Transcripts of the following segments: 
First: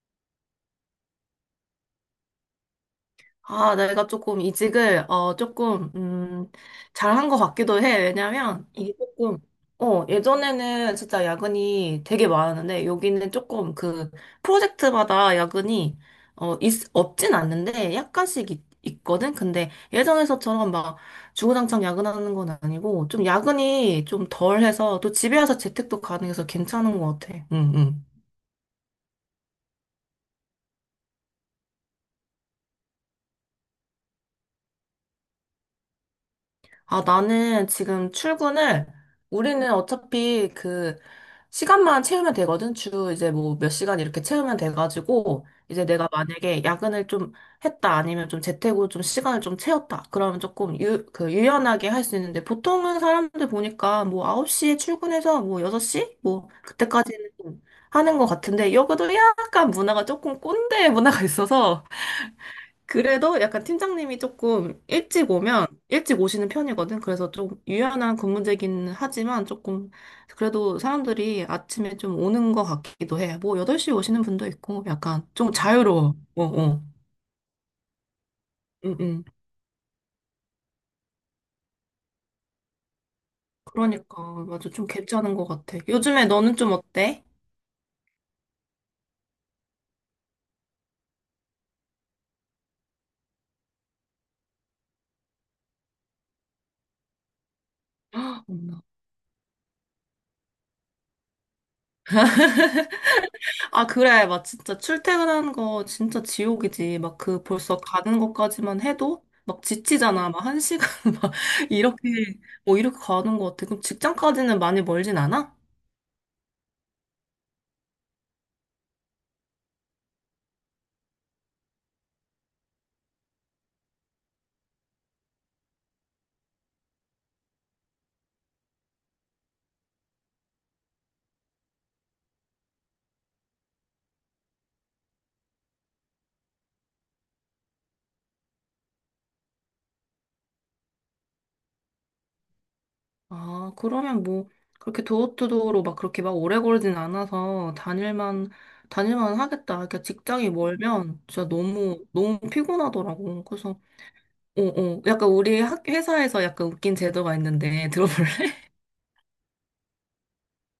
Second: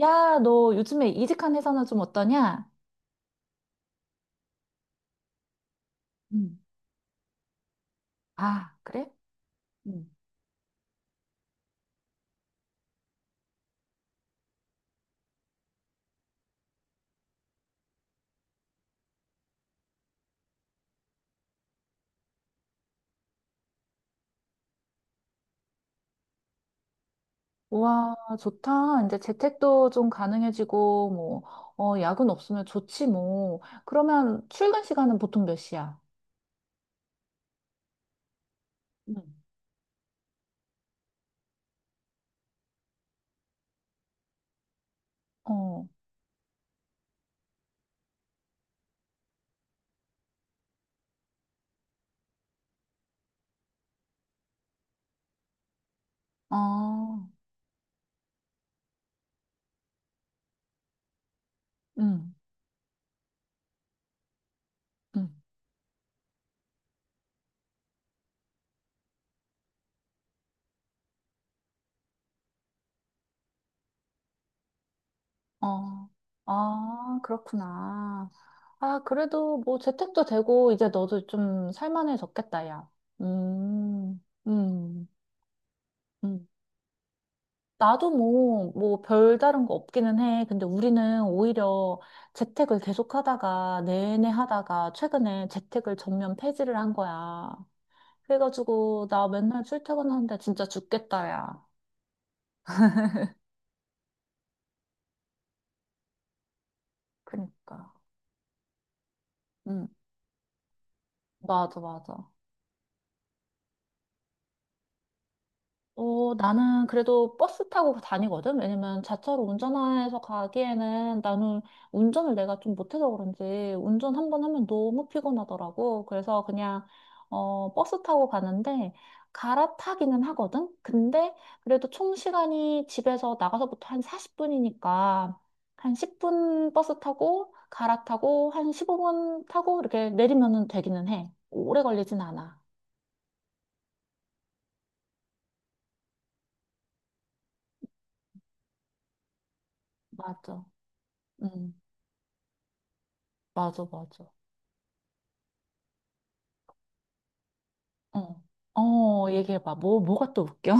야, 너 요즘에 이직한 회사는 좀 어떠냐? 아, 내가 조금 이직을, 조금, 음, 잘한 것 같기도 해. 왜냐면, 아, 이게 그래? 조금, 음. 예전에는 진짜 야근이 되게 많았는데, 여기는 조금 그, 프로젝트마다 야근이, 있, 없진 않는데, 약간씩 있거든? 근데 예전에서처럼 막, 주구장창 야근하는 건 아니고, 좀 야근이 좀 덜해서, 또 집에 와서 재택도 가능해서 괜찮은 것 같아. 응, 응. 우와, 좋다. 이제 재택도 좀 가능해지고, 뭐, 어, 야근 없으면 좋지, 뭐. 그러면 출근 시간은 보통 몇 시야? 아, 나는 지금 출근을, 음. 우리는 어차피 그, 시간만 채우면 되거든. 주 이제 뭐 몇 시간 이렇게 채우면 돼가지고, 이제 어, 내가 만약에 야근을 좀 했다, 아니면 좀 재택으로 좀 시간을 좀 채웠다. 그러면 조금 유, 그, 유연하게 할 수 있는데, 보통은 사람들 보니까 뭐 9시에 출근해서 뭐 6시? 뭐, 아, 그때까지는 좀 하는 것 같은데, 여기도 약간 문화가 조금 꼰대 문화가 있어서, 음, 그래도 약간 팀장님이 조금 일찍 음, 오면 일찍 오시는 편이거든. 그래서 좀 유연한 근무제긴 하지만 조금 그래도 사람들이 아침에 좀 오는 것 같기도 해. 뭐 8시에 오시는 분도 있고 약간 좀 어, 자유로워. 어, 어. 아, 그렇구나. 응, 아, 응. 그래도 뭐 재택도 되고, 이제 너도 좀 살만해졌겠다, 야. 음, 그러니까 맞아. 좀 음, 괜찮은 것 같아. 요즘에 음. 너는 좀 어때? 나도 뭐, 별다른 거 없기는 해. 근데 우리는 오히려 재택을 계속 하다가, 내내 하다가, 최근에 재택을 전면 폐지를 한 거야. 헉, 그래가지고, 나 맨날 출퇴근하는데 진짜 죽겠다, 야. 아, 그래. 막 진짜 출퇴근하는 거 진짜 지옥이지. 막 그 벌써 그니까. 가는 것까지만 해도 막 응, 지치잖아. 막 한 시간 막 맞아, 이렇게 맞아. 뭐 이렇게 가는 것 같아. 그럼 직장까지는 많이 멀진 않아? 어, 나는 그래도 버스 타고 다니거든? 왜냐면 자차로 운전해서 가기에는 나는 운전을 내가 좀 못해서 그런지 운전 한 번 하면 너무 피곤하더라고. 그래서 그냥, 어, 버스 타고 가는데 갈아타기는 하거든? 근데 그래도 총 시간이 집에서 나가서부터 한 40분이니까 한 10분 버스 타고 갈아타고 한 15분 타고 이렇게 내리면은 되기는 해. 오래 걸리진 않아. 아, 그러면 뭐 그렇게 도어투도어로 막 그렇게 막 오래 걸진 않아서 다닐만 하겠다. 그러니까 직장이 맞아. 멀면 진짜 응, 너무 너무 피곤하더라고. 그래서 맞아, 맞아. 어, 어. 약간 우리 학 회사에서 약간 웃긴 제도가 있는데 어, 들어볼래? 어, 얘기해봐. 뭐가 또 웃겨?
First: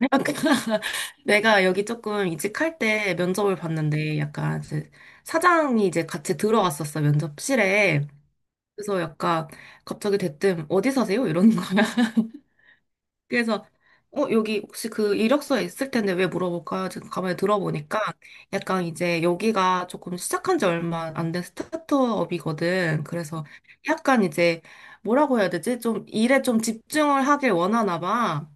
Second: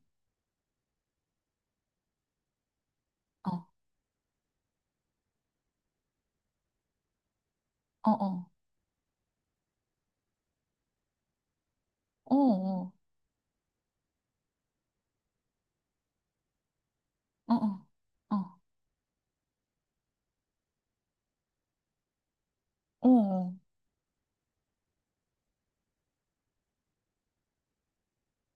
아까 내가 여기 조금 이직할 때 면접을 어, 봤는데 약간 이제 사장이 이제 같이 들어왔었어, 면접실에. 어, 어, 그래서 약간 갑자기 대뜸 어디 사세요? 이러는 거야. 어, 어, 그래서 여기 혹시 그 이력서에 있을 텐데 왜 물어볼까? 지금 가만히 어, 들어보니까 어, 약간 이제 여기가 조금 시작한 지 얼마 안 된 스타트업이거든. 어, 어, 그래서 어. 약간 이제 뭐라고 해야 되지? 좀 일에 좀 집중을 하길 원하나 봐.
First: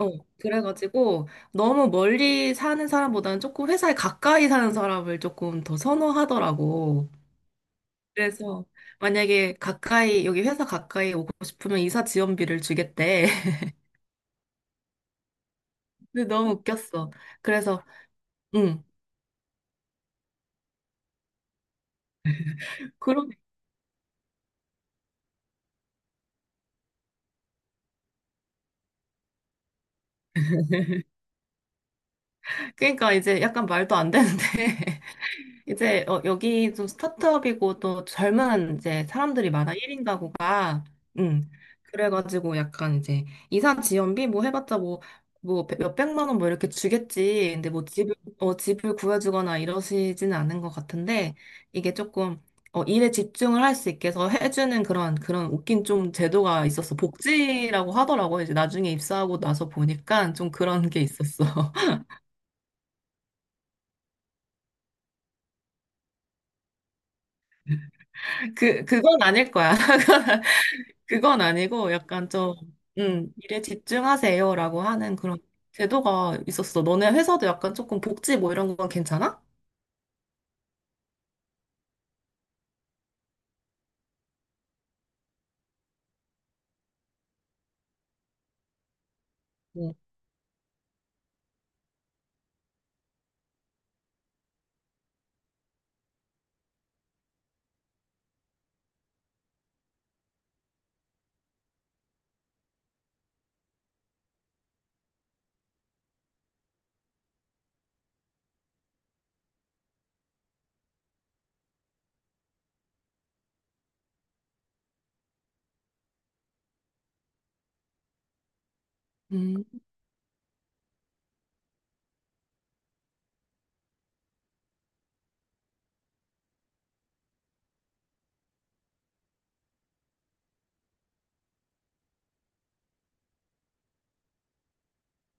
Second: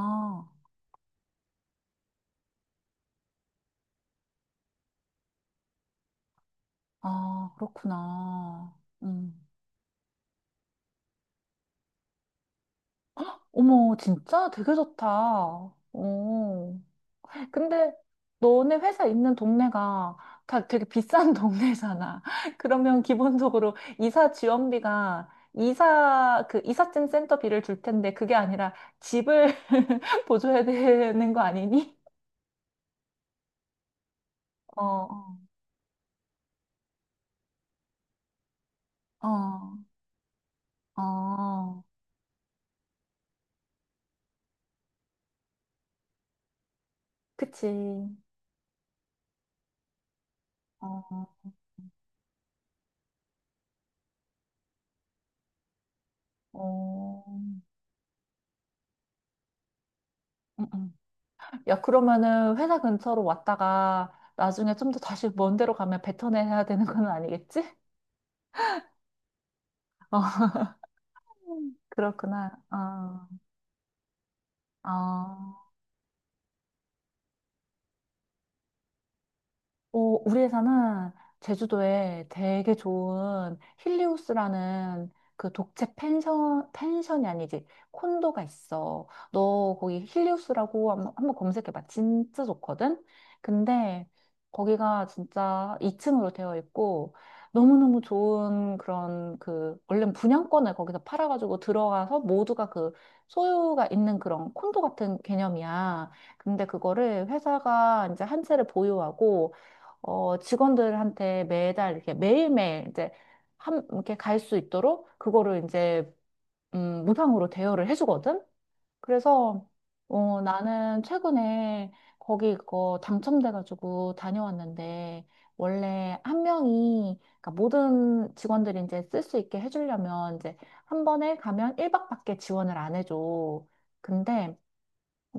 어, 그래가지고 너무 멀리 사는 사람보다는 조금 회사에 가까이 사는 사람을 조금 더 선호하더라고. 아, 그래서 그렇구나. 음. 만약에 가까이, 여기 회사 가까이 오고 싶으면 이사 지원비를 주겠대. 어머, 진짜 되게 좋다. 어. 근데 너무 웃겼어. 그래서, 근데 너네 응. 회사 있는 동네가 다 되게 비싼 동네잖아. 그러면 그러, 기본적으로 이사 지원비가 이사, 그 이삿짐 센터비를 줄 텐데 그게 아니라 집을 보조해야 되는 거 아니니? 그러니까 이제 약간 말도 안 되는데. 어. 어. 이제 여기 좀 스타트업이고 또 젊은 이제 사람들이 많아 어, 1인 가구가 음 어, 그래가지고 약간 이제 이사 지원비 뭐 해봤자 뭐 몇백만 원 뭐 이렇게 주겠지. 근데 뭐 그치. 집을 구해주거나 이러시지는 않은 것 어, 같은데, 이게 조금 일에 집중을 할 수 있게 해서 해주는 그런 웃긴 좀 제도가 있었어. 어, 복지라고 하더라고. 이제 나중에 입사하고 나서 보니까 좀 그런 음. 게 있었어. 야, 그러면은 회사 근처로 왔다가 나중에 좀 더 다시 먼 데로 가면 뱉어내야 되는 건 아니겠지? 그건 아닐 거야. 어, 그건 아니고 약간 그렇구나. 좀, 어, 일에 집중하세요라고 하는 그런 어. 제도가 있었어. 너네 회사도 약간 조금 복지 뭐 이런 건 괜찮아? 어, 우리 회사는 제주도에 되게 좋은 힐리우스라는 그 독채 펜션, 펜션이 아니지, 콘도가 있어. 너 거기 힐리우스라고 한번 검색해봐. 진짜 좋거든? 근데 거기가 진짜 2층으로 되어 있고, 너무너무 좋은 그런 그, 원래 분양권을 거기서 팔아가지고 들어가서 모두가 그 소유가 있는 그런 콘도 같은 개념이야. 근데 그거를 회사가 이제 한 채를 보유하고, 어, 직원들한테 매달 이렇게 매일매일 이제 한, 이렇게 갈 수 있도록 그거를 이제, 무상으로 대여를 해주거든? 응. 그래서, 음. 어, 나는 최근에 거기 그거 당첨돼가지고 다녀왔는데, 원래 한 명이, 그러니까 모든 직원들이 이제 쓸 수 있게 해주려면 이제 한 번에 가면 1박밖에 지원을 안 해줘. 근데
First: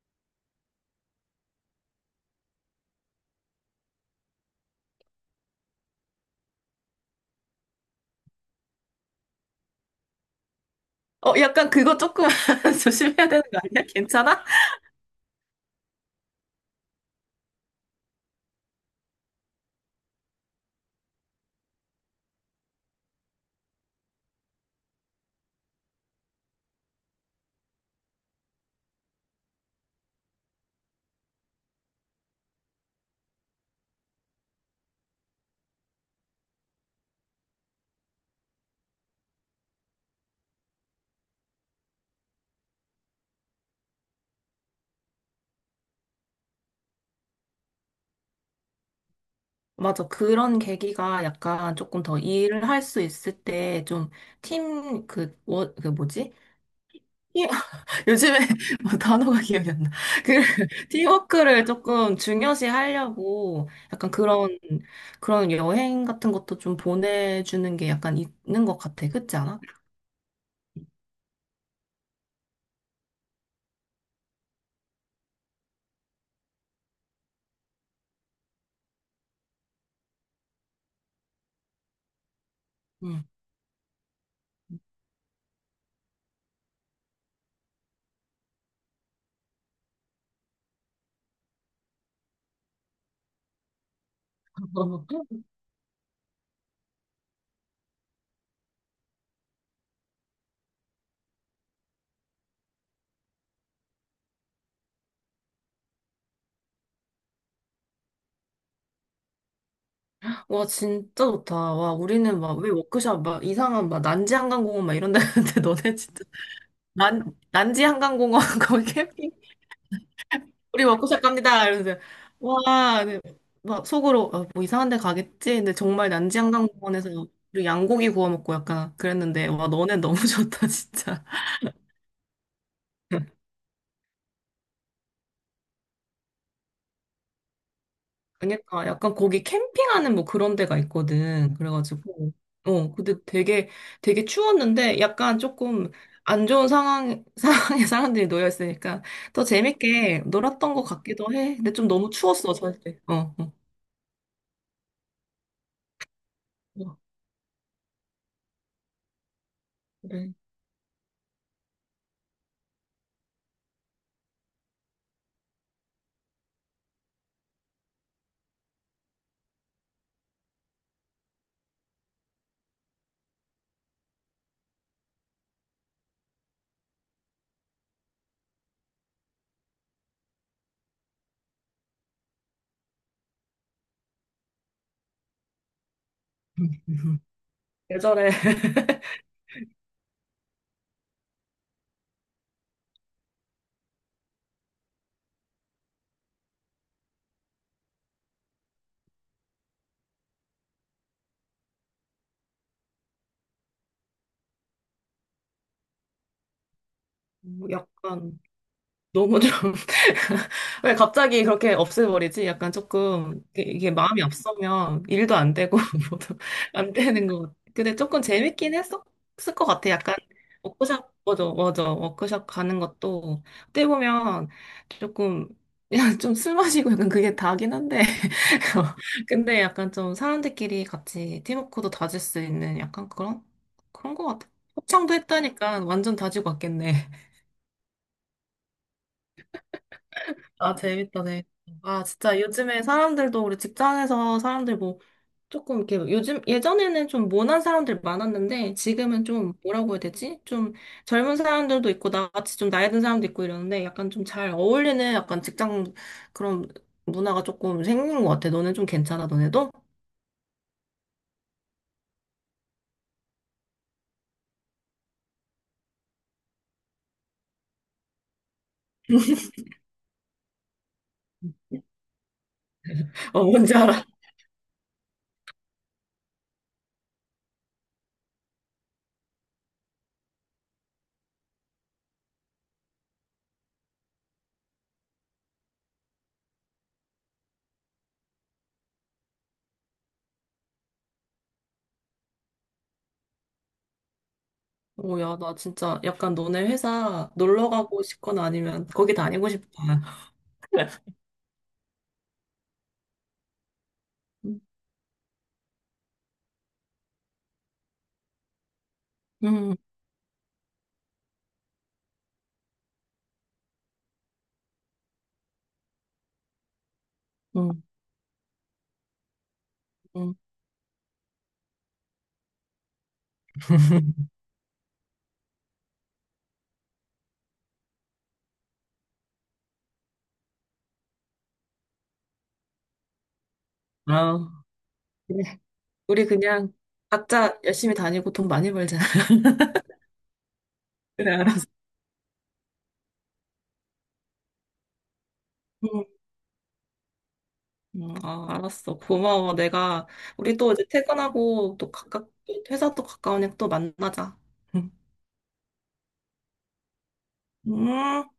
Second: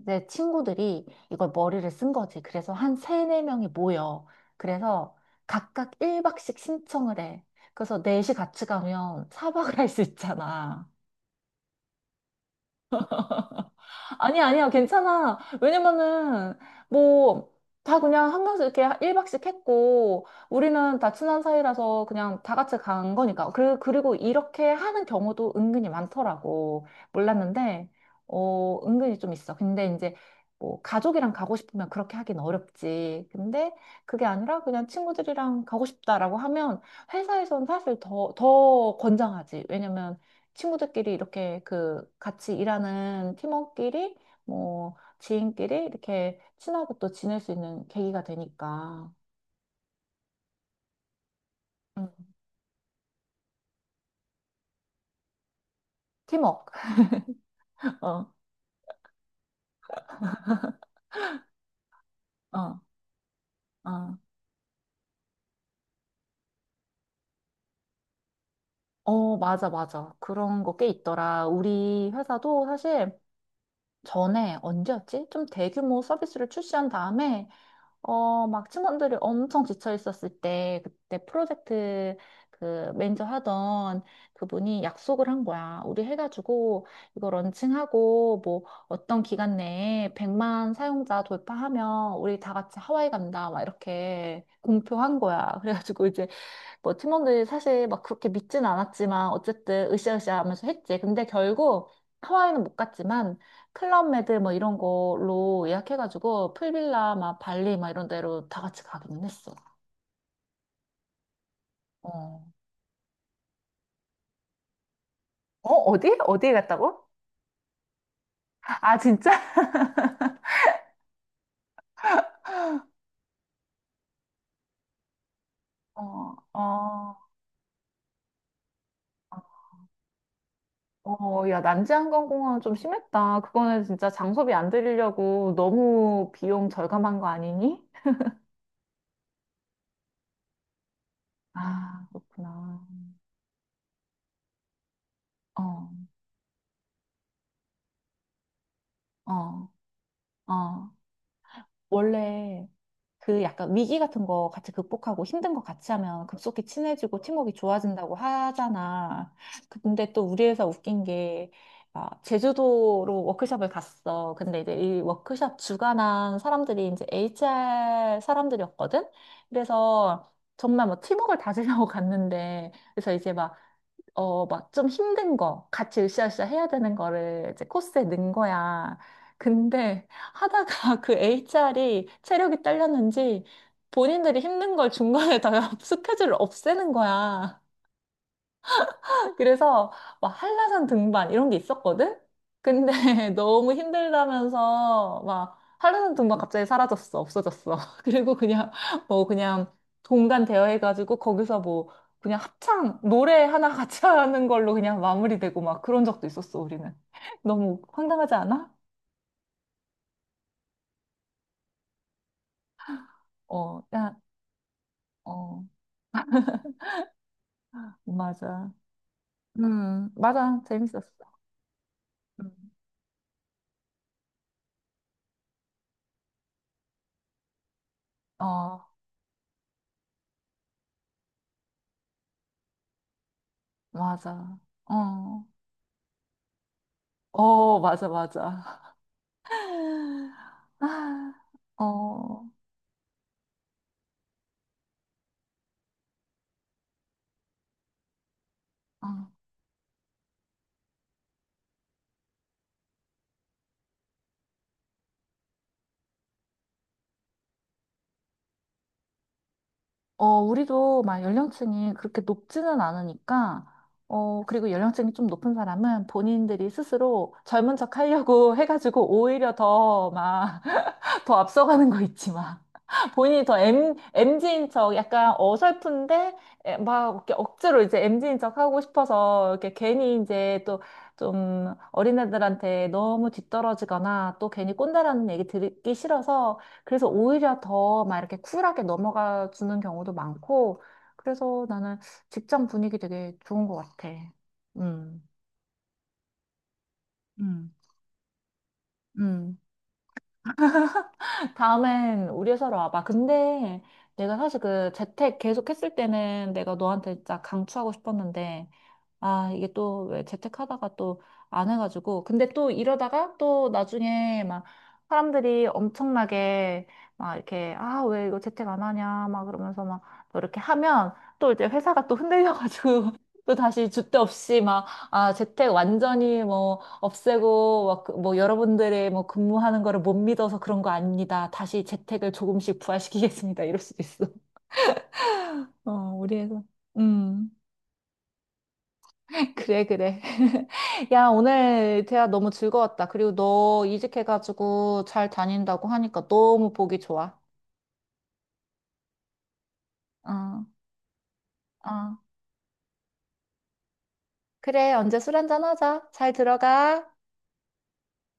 내 친구들이 이걸 머리를 쓴 거지. 그래서 한 세네 명이 모여. 그래서 각각 1박씩 신청을 해. 그래서 넷이 같이 가면 4박을 할 수 있잖아. 어, 약간 그거 조금 조심해야 되는 거 아니야? 아니, 괜찮아? 야 아니야, 괜찮아. 왜냐면은, 뭐, 다 그냥 한 명씩 이렇게 1박씩 했고, 우리는 다 친한 사이라서 그냥 다 같이 간 거니까. 그, 그리고 이렇게 하는 경우도 은근히 많더라고. 몰랐는데, 어, 은근히 좀 있어. 근데 이제, 뭐, 가족이랑 가고 싶으면 그렇게 하긴 어렵지. 근데 그게 아니라 그냥 친구들이랑 가고 싶다라고 하면 회사에선 사실 더 권장하지. 왜냐면, 친구들끼리 이렇게 그 같이 일하는 팀원끼리 뭐 지인끼리 이렇게 친하게 또 지낼 수 있는 계기가 되니까. 맞아. 그런 계기가 약간 조금 음, 더 일을 할 수 있을 때 좀 팀, 그, 워, 그 뭐지? 팀워크. 어, 요즘에 뭐 단어가 기억이 안 나. 그 팀워크를 조금 중요시 어, 하려고 약간 어. 그런 여행 같은 것도 좀 보내주는 게 약간 있는 것 같아. 어, 그렇지 않아? 맞아, 맞아. 그런 거 꽤 있더라. 우리 회사도 사실 전에 언제였지? 좀 대규모 서비스를 출시한 다음에 어, 막 팀원들이 엄청 지쳐 있었을 때, 그때 프로젝트 그 응. 매니저 하던 그분이 약속을 한 거야. 우리 해가지고 이거 런칭하고 뭐 어떤 기간 내에 100만 사용자 돌파하면 우리 다 같이 하와이 간다. 막 이렇게 공표한 거야. 그래가지고 이제 뭐 팀원들이 사실 막 그렇게 믿진 않았지만 어쨌든 으쌰으쌰 하면서 했지. 근데 결국 하와이는 못 갔지만 클럽메드 뭐 이런 걸로 예약해가지고 풀빌라 막 발리 막 이런 데로 다 같이 가기는 했어. 와 진짜 좋다. 와 우리는 어. 막 왜 워크숍 막 이상한 막 난지 한강공원 막 이런 데 갔는데 어, 너네 어디? 진짜 어디에 갔다고? 난 난지 한강공원 거기 아, 진짜? 우리 먹고 살 갑니다. 이러면서 와, 네. 막 속으로 아, 뭐 이상한 데 가겠지. 근데 정말 어. 난지한강공원에서 어, 우리 양고기 구워 먹고 약간 그랬는데 와 너네 너무 좋다 진짜. 어, 야, 난지항공공항 좀 심했다. 그거는 진짜 장소비 안 들이려고 너무 비용 절감한 거 아니니? 그러니까 약간 거기 캠핑하는 뭐 그런 데가 있거든. 아, 그래가지고 그렇구나. 근데 되게 되게 추웠는데 약간 어, 조금 안 좋은 상황 상황에 사람들이 놓여 있으니까 더 어, 재밌게 놀았던 것 어. 같기도 해. 근데 좀 너무 추웠어 원래, 사실. 어 그 어. 약간 위기 같은 거 같이 극복하고 힘든 거 같이 하면 급속히 어, 친해지고 팀워크가 좋아진다고 하잖아. 근데 또 그래. 우리 회사 웃긴 게, 아, 제주도로 워크숍을 갔어. 근데 이제 이 워크숍 주관한 사람들이 이제 HR 사람들이었거든? 그래서 정말 뭐 팀워크를 다지려고 갔는데, 그래서 이제 막 어, 막 좀 힘든 거, 같이 으쌰으쌰 해야 되는 거를 이제 코스에 넣은 거야. 근데 하다가 그 HR이 체력이 딸렸는지 본인들이 힘든 걸 중간에 다 스케줄을 없애는 거야. 계절에 그래서 막 한라산 등반 이런 게 있었거든? 근데 너무 힘들다면서 막 한라산 등반 갑자기 사라졌어. 없어졌어. 그리고 그냥 뭐 그냥 동반 대여해가지고 거기서 뭐 그냥 합창 노래 하나 같이 하는 걸로 그냥 마무리되고 막 그런 적도 있었어, 우리는. 너무 황당하지 약간 않아? 너무 좀, 왜 갑자기 그렇게 없애버리지? 약간 조금, 이게 어, 이게 야, 마음이 앞서면 일도 안 어, 되고, 뭐도 안 되는 것 같아. 근데 조금 맞아. 재밌긴 했었을 것 같아. 약간, 맞아. 재밌었어. 워크숍, 맞아, 맞아. 워크숍 음. 가는 것도, 어떻게 보면 조금, 그냥 좀 술 마시고 약간 그게 다긴 한데. 어, 근데 약간 좀 사람들끼리 같이 팀워크도 다질 수 있는 약간 그런 것 같아. 맞아. 합창도 어, 했다니까 완전 다지고 왔겠네. 어, 맞아, 맞아. 아, 재밌다, 아, 재밌다. 아, 진짜 어, 요즘에 사람들도 우리 직장에서 사람들 뭐 조금 이렇게 요즘 예전에는 좀 모난 사람들 많았는데 아. 지금은 어, 좀 뭐라고 해야 되지? 좀 젊은 사람들도 있고 나같이 좀 나이 든 사람도 있고 이러는데 약간 좀 잘 어울리는 약간 직장 그런 문화가 조금 생긴 것 같아. 너네 좀 괜찮아, 너네도? 어, 우리도 막 연령층이 그렇게 높지는 않으니까, 어, 그리고 연령층이 좀 높은 사람은 본인들이 스스로 젊은 척 하려고 해가지고 오히려 더막 더 앞서가는 거 있지만 어, 본인이 더 뭔지 M, 알아. 엠지인 척 약간 어설픈데 에, 막 이렇게 억지로 이제 m 지인 척 하고 싶어서 이렇게 괜히 이제 또 좀 어린애들한테 너무 뒤떨어지거나 또 괜히 꼰대라는 얘기 듣기 싫어서 그래서 오히려 더 막 이렇게 쿨하게 넘어가 주는 경우도 많고 그래서 나는 직장 분위기 되게 좋은 것 같아. 오, 음, 야, 나 진짜 약간 너네 회사 놀러 음. 가고 싶거나 아니면 거기 다니고 음. 싶다. 다음엔 우리 회사로 와봐. 근데 내가 사실 음, 그 재택 계속 했을 때는 내가 너한테 진짜 강추하고 싶었는데 아, 이게 또 왜 재택하다가 또 안 해가지고. 근데 또 이러다가 또 나중에 막 사람들이 엄청나게 막 이렇게, 음, 아, 왜 이거 재택 안 하냐, 막 그러면서 막 음. 또 이렇게 하면 또 이제 회사가 또 흔들려가지고 또 다시 줏대 없이 막, 아, 재택 완전히 뭐 없애고 막, 그- 뭐 여러분들의 뭐 근무하는 거를 못 믿어서 그런 거 아닙니다. 다시 재택을 조금씩 부활시키겠습니다. 이럴 수도 있어. 아. 어, 우리 우리 회사. 그냥 음. 각자 열심히 다니고 돈 많이 벌자. 그래, 그래. 야, 그래, 알았어. 오늘 대화 너무 즐거웠다. 그리고 너 이직해가지고 잘 다닌다고 응. 하니까 너무 보기 좋아. 응, 아, 알았어. 고마워. 내가, 우리 어, 또 이제 퇴근하고 또 어. 회사 또 가까우니까 또 만나자. 응. 그래, 언제 술 한잔 하자. 잘 들어가. 음.